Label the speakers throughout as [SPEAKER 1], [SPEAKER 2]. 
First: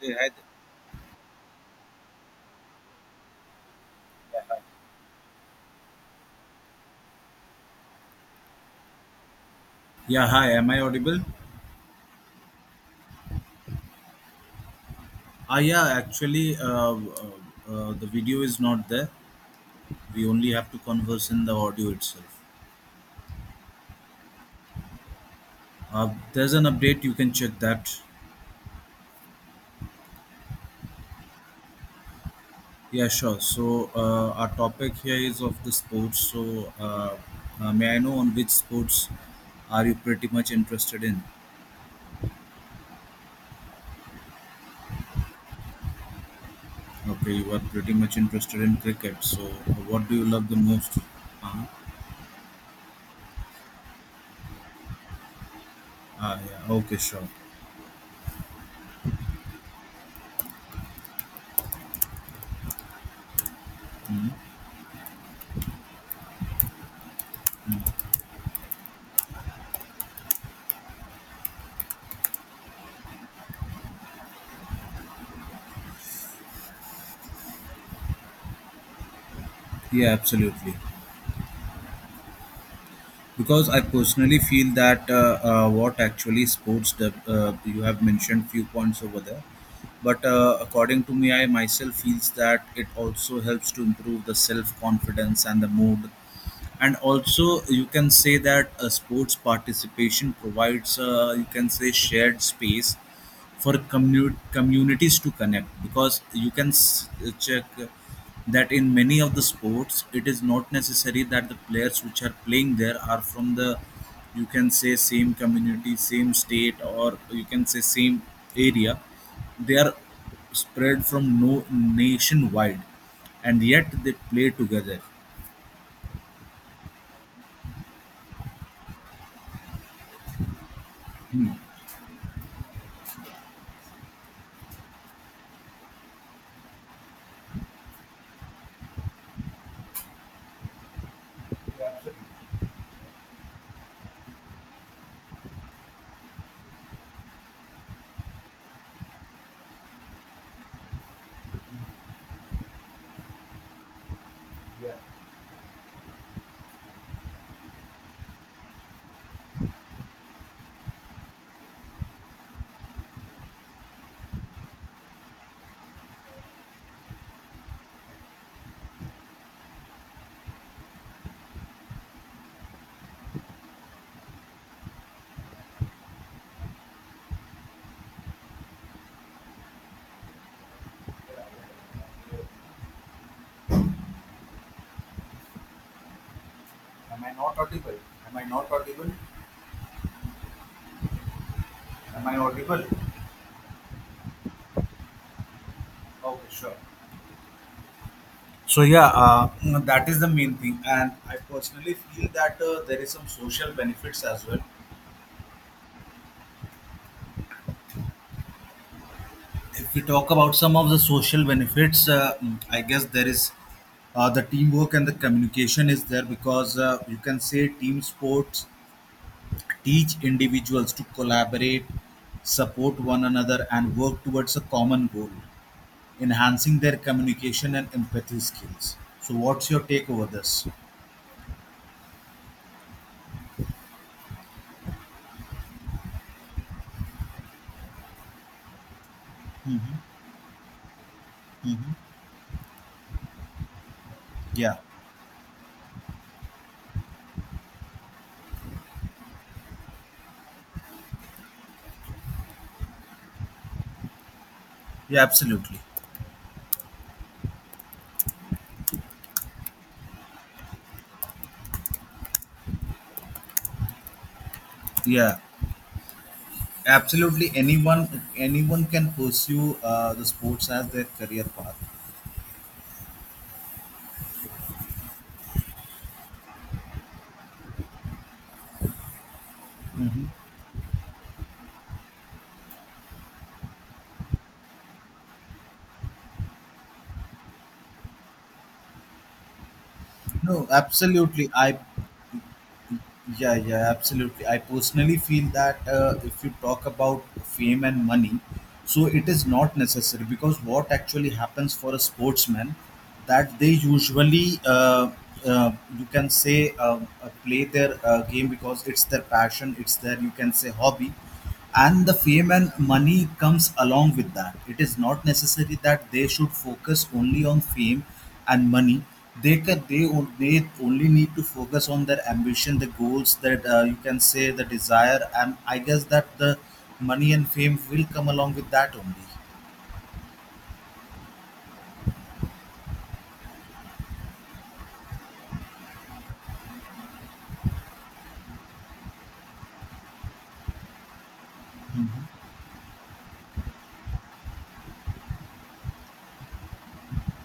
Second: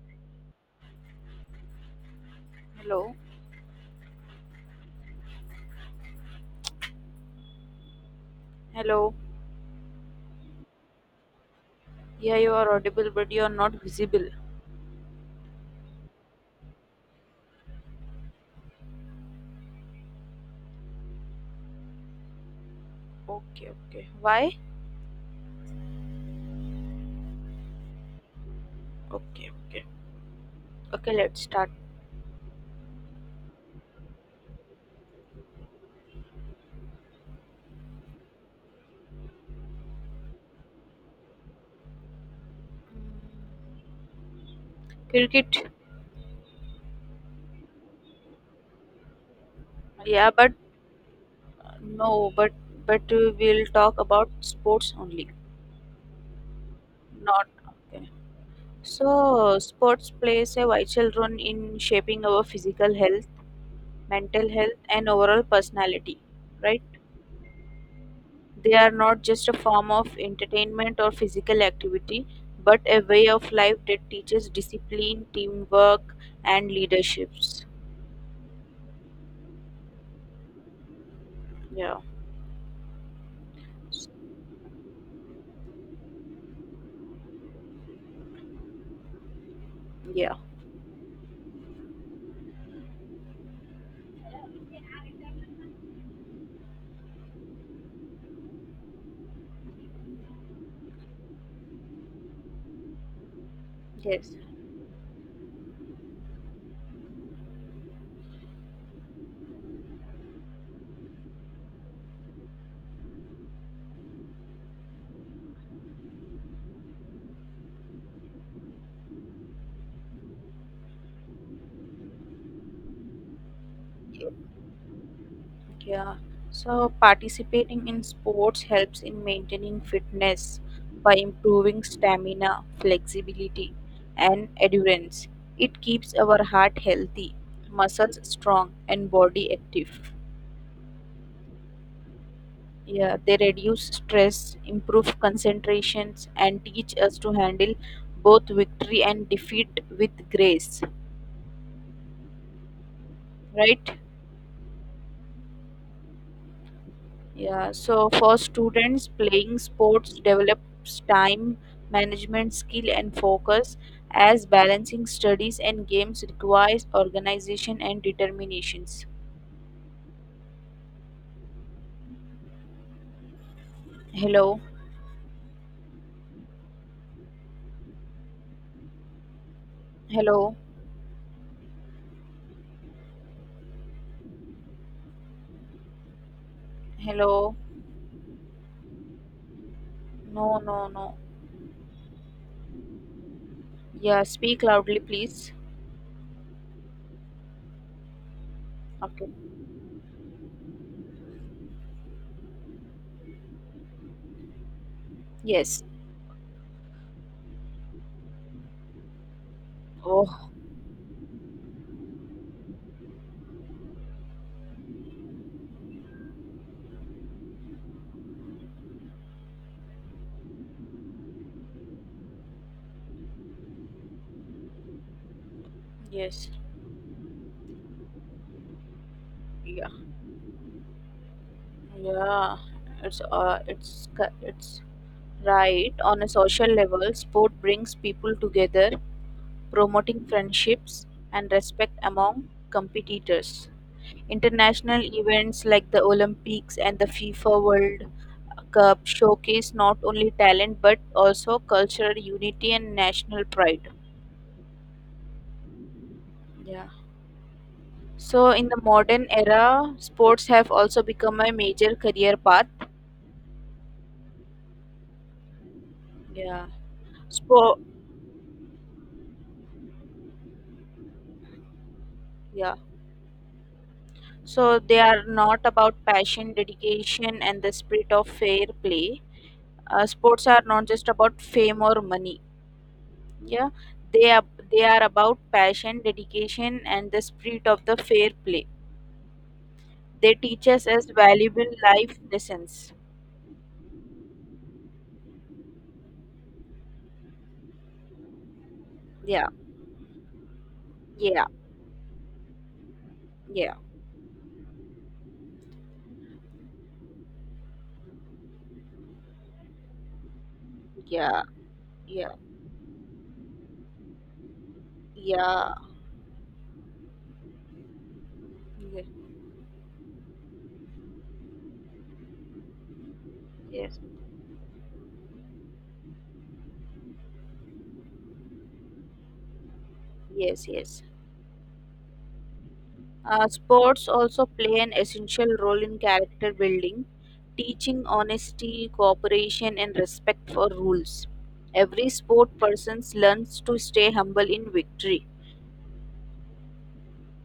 [SPEAKER 1] Yeah, I-
[SPEAKER 2] Hello, hello.
[SPEAKER 1] Yeah, hi. Am I audible?
[SPEAKER 2] Yeah, you are audible, but you are not visible.
[SPEAKER 1] Ah, yeah. Actually, uh, the video is not there. We only have to converse in the audio itself.
[SPEAKER 2] Okay, okay. Why?
[SPEAKER 1] There's an update. You can check that.
[SPEAKER 2] Okay, okay. Okay, let's start.
[SPEAKER 1] Yeah, sure. So our topic here is of the sports. So may I know on which sports are you pretty much interested in?
[SPEAKER 2] Cricket.
[SPEAKER 1] Okay, you are pretty much interested in cricket. So what do you
[SPEAKER 2] Yeah,
[SPEAKER 1] love
[SPEAKER 2] but
[SPEAKER 1] the most? Uh-huh.
[SPEAKER 2] no, but we'll talk about sports only.
[SPEAKER 1] Ah, yeah. Okay, sure.
[SPEAKER 2] Not okay. So, sports plays a vital role in shaping our physical health, mental health, and overall personality, right? They are not just a form of entertainment or physical activity, but a way of life that teaches discipline, teamwork, and leaderships.
[SPEAKER 1] Yeah, absolutely.
[SPEAKER 2] Yeah.
[SPEAKER 1] Because I personally feel that what actually sports the you have mentioned few points over there, but
[SPEAKER 2] Yeah.
[SPEAKER 1] according to me, I myself feels that it also helps to improve the self confidence and the mood, and also you can say that sports participation provides you can say shared space for
[SPEAKER 2] Yes.
[SPEAKER 1] communities to connect because you can check that in many of the sports, it is not necessary that the players which are playing there are from the, you can say, same community, same state, or you can say same area. They are spread from no nationwide, and yet they play together.
[SPEAKER 2] Yeah. So participating in sports helps in maintaining fitness by improving stamina, flexibility, and endurance. It keeps our heart healthy, muscles strong, and body active. Yeah, they reduce stress, improve concentrations, and teach us to handle both victory and defeat with grace. Right? Yeah, so for students, playing sports develops time management skill and focus, as balancing studies and games requires organization and determinations. Hello, hello,
[SPEAKER 1] Am I
[SPEAKER 2] hello.
[SPEAKER 1] not audible? Am I not audible?
[SPEAKER 2] No, no, no.
[SPEAKER 1] Am I audible?
[SPEAKER 2] Yeah, speak loudly, please.
[SPEAKER 1] Okay, sure. So yeah,
[SPEAKER 2] Okay.
[SPEAKER 1] that is the main thing, and I personally feel that there is some social benefits as well.
[SPEAKER 2] Yes.
[SPEAKER 1] If we talk
[SPEAKER 2] Oh,
[SPEAKER 1] about some of the social benefits, I guess there is the teamwork and the communication is there because you can say team sports teach individuals to collaborate, support one another, and work towards a common goal,
[SPEAKER 2] yes.
[SPEAKER 1] enhancing their communication and empathy skills. So, what's your
[SPEAKER 2] Yeah.
[SPEAKER 1] take over this?
[SPEAKER 2] Yeah, it's right. On a social level, sport brings people together, promoting friendships and
[SPEAKER 1] Hmm.
[SPEAKER 2] respect among competitors.
[SPEAKER 1] Yeah,
[SPEAKER 2] International events like the Olympics and the FIFA World Cup showcase not only talent but also cultural unity and national pride.
[SPEAKER 1] yeah, absolutely.
[SPEAKER 2] Yeah. So in the modern era, sports have also become a major career path.
[SPEAKER 1] Yeah,
[SPEAKER 2] Yeah.
[SPEAKER 1] absolutely.
[SPEAKER 2] Sport.
[SPEAKER 1] Anyone, anyone can pursue the sports as their career path.
[SPEAKER 2] Yeah. So they are not about passion, dedication, and the spirit of fair play.
[SPEAKER 1] Hmm.
[SPEAKER 2] Sports are not just about fame or money. Yeah, they are they are about passion, dedication, and the spirit of the fair play. They
[SPEAKER 1] No,
[SPEAKER 2] teach us as
[SPEAKER 1] absolutely.
[SPEAKER 2] valuable
[SPEAKER 1] I
[SPEAKER 2] life lessons.
[SPEAKER 1] Yeah, yeah, absolutely. I personally feel that if you talk about fame and money, so it is
[SPEAKER 2] Yeah,
[SPEAKER 1] not necessary because what actually
[SPEAKER 2] yeah,
[SPEAKER 1] happens for a sportsman, that they
[SPEAKER 2] yeah,
[SPEAKER 1] usually uh, you can say play their game because it's their passion, it's their, you can say, hobby,
[SPEAKER 2] yeah,
[SPEAKER 1] and the
[SPEAKER 2] yeah,
[SPEAKER 1] fame and money comes along with that. It is not necessary
[SPEAKER 2] yeah.
[SPEAKER 1] that they should focus only on fame and money. They only need to focus on their ambition, the goals that you
[SPEAKER 2] Yes,
[SPEAKER 1] can say the desire, and I guess that the money and fame will come along with that only.
[SPEAKER 2] yes, yes. Sports also play an essential role in character building, teaching honesty, cooperation, and respect for rules. Every
[SPEAKER 1] Mhm.
[SPEAKER 2] sport person learns to stay humble in victory.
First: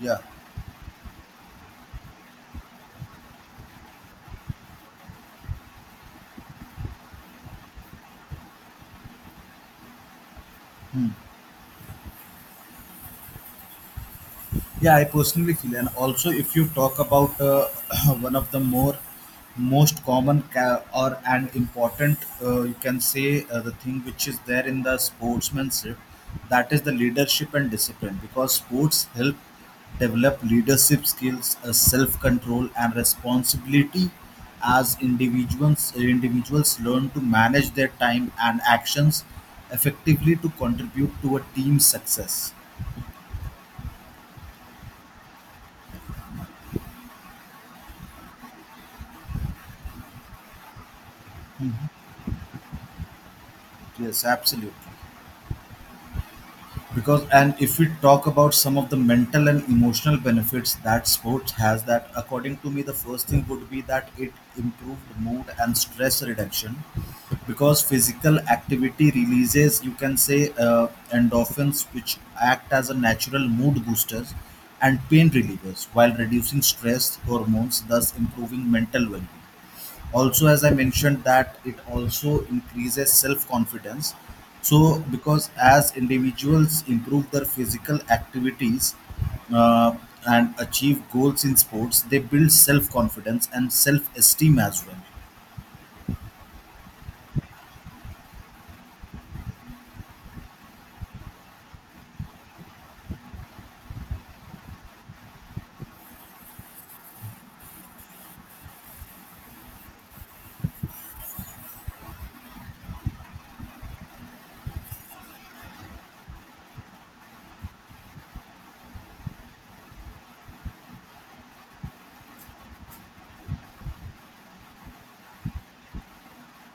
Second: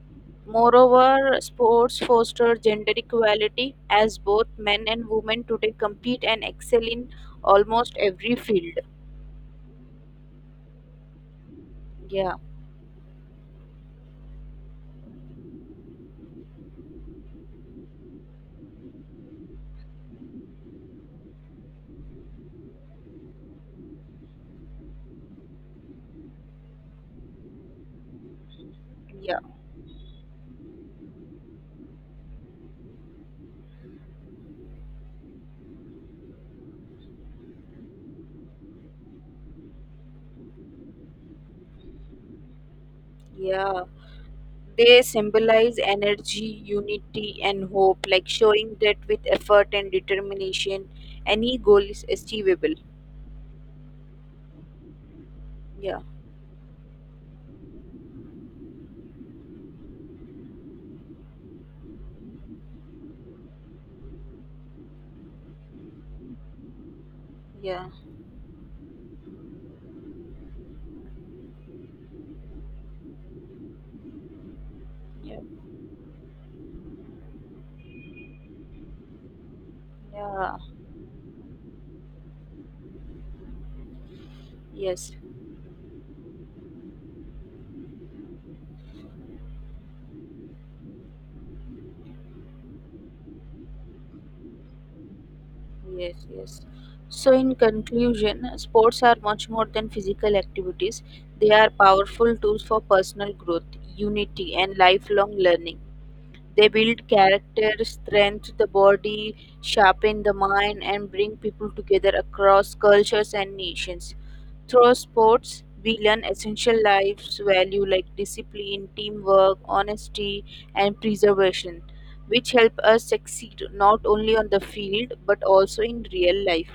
[SPEAKER 1] Yeah.
[SPEAKER 2] Moreover, sports foster gender equality as both men and women today compete and excel in almost every field. Yeah,
[SPEAKER 1] Yeah, I personally feel, and also if you talk about one of the more most common or an important, you can say the thing which is there in the sportsmanship, that is the leadership and discipline, because sports help
[SPEAKER 2] yeah,
[SPEAKER 1] develop leadership skills, self-control, and responsibility as individuals learn to manage their time and actions effectively to contribute to a team's success.
[SPEAKER 2] yeah. They symbolize energy, unity, and hope, like showing that with effort and determination, any goal is achievable.
[SPEAKER 1] Yes, absolutely.
[SPEAKER 2] Yeah,
[SPEAKER 1] Because, and if we talk about some of the mental and emotional benefits that sports has, that according to me the first thing would be that it improved mood and stress reduction, because
[SPEAKER 2] yeah,
[SPEAKER 1] physical activity releases, you can say, endorphins which act as a natural mood boosters and pain
[SPEAKER 2] yeah,
[SPEAKER 1] relievers, while reducing stress hormones, thus improving mental well-being. Also,
[SPEAKER 2] yeah.
[SPEAKER 1] as I mentioned, that it also increases self confidence, so
[SPEAKER 2] Yes,
[SPEAKER 1] because as individuals improve their physical activities, uh, and achieve goals in sports, they build self confidence and self esteem as well.
[SPEAKER 2] yes, yes. So, in conclusion, sports are much more than physical activities, they are powerful tools for personal growth, unity, and lifelong learning. They build character, strengthen the body, sharpen the mind, and bring people together across cultures and nations. Through sports, we learn essential life values like discipline, teamwork, honesty, and preservation, which help us succeed not only on the field but also in real life.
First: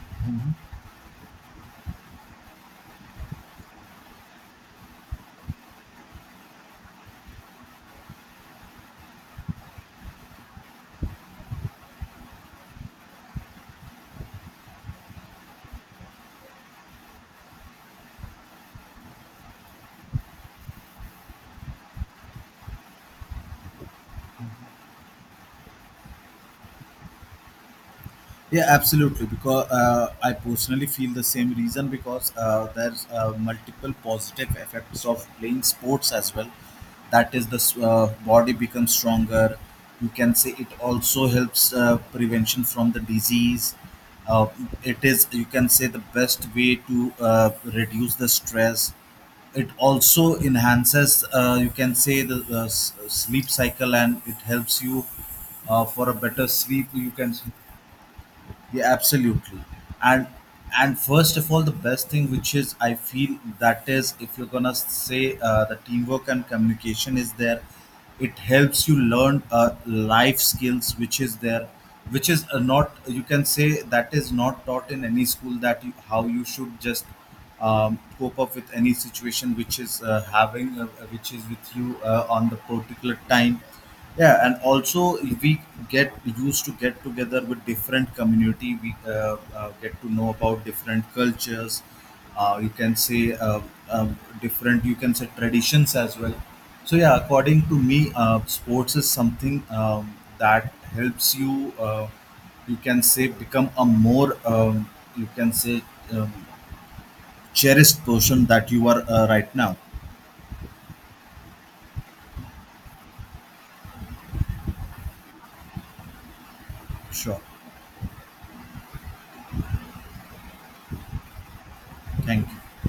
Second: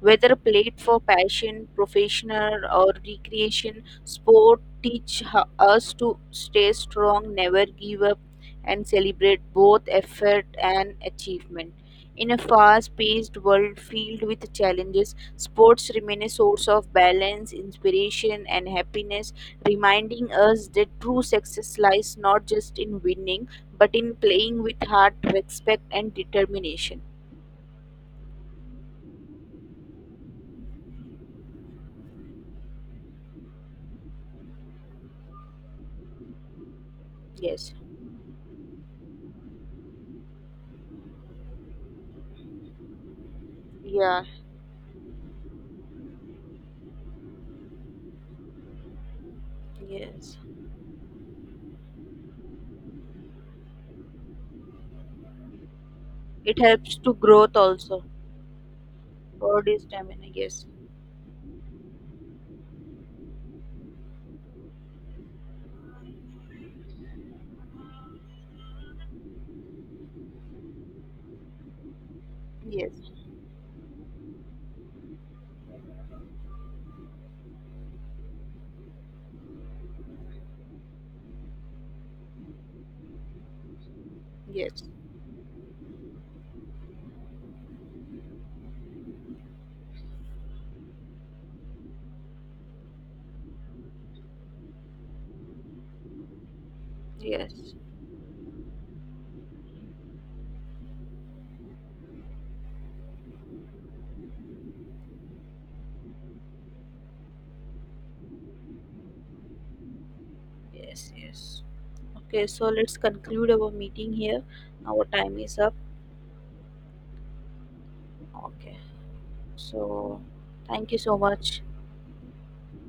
[SPEAKER 2] Whether played for passion, professional, or recreation, us to stay strong, never give up, and celebrate both effort and achievement. In a fast paced world filled with challenges, sports remain a source of balance, inspiration, and happiness, reminding us that true success lies not just in winning but in playing with heart, respect, and determination.
[SPEAKER 1] Yeah, absolutely. Because I personally feel the same reason, because there's multiple positive effects of playing sports as well. That is, the
[SPEAKER 2] Yes,
[SPEAKER 1] body becomes stronger. You can say it also helps prevention from the disease.
[SPEAKER 2] yeah,
[SPEAKER 1] Uh, it is, you can say, the best way to reduce the stress. It also
[SPEAKER 2] yes.
[SPEAKER 1] enhances, you can say, the sleep cycle, and it helps you for a better
[SPEAKER 2] It
[SPEAKER 1] sleep.
[SPEAKER 2] helps
[SPEAKER 1] You
[SPEAKER 2] to
[SPEAKER 1] can
[SPEAKER 2] growth also.
[SPEAKER 1] yeah, absolutely.
[SPEAKER 2] Body
[SPEAKER 1] and
[SPEAKER 2] stamina, yes,
[SPEAKER 1] and first of all, the best thing which is I feel, that is, if you're gonna say the teamwork and communication is there, it helps you learn life skills which is there, which is not,
[SPEAKER 2] yes,
[SPEAKER 1] you can say, that is not taught in any school, that you, how you should just cope up with any situation which is having which is with you on the particular time. Yeah, and
[SPEAKER 2] yes,
[SPEAKER 1] also we get used to get together with different community. We get to know about different cultures, you can say different, you can say, traditions as well. So yeah, according
[SPEAKER 2] yes,
[SPEAKER 1] to me, sports is something that helps you you can say become a more you can say um, cherished person that you are right now.
[SPEAKER 2] yes, yes. Okay, so let's conclude our meeting here. Our time is up.
[SPEAKER 1] Sure.
[SPEAKER 2] Okay, so thank you so much.
[SPEAKER 1] Thank you.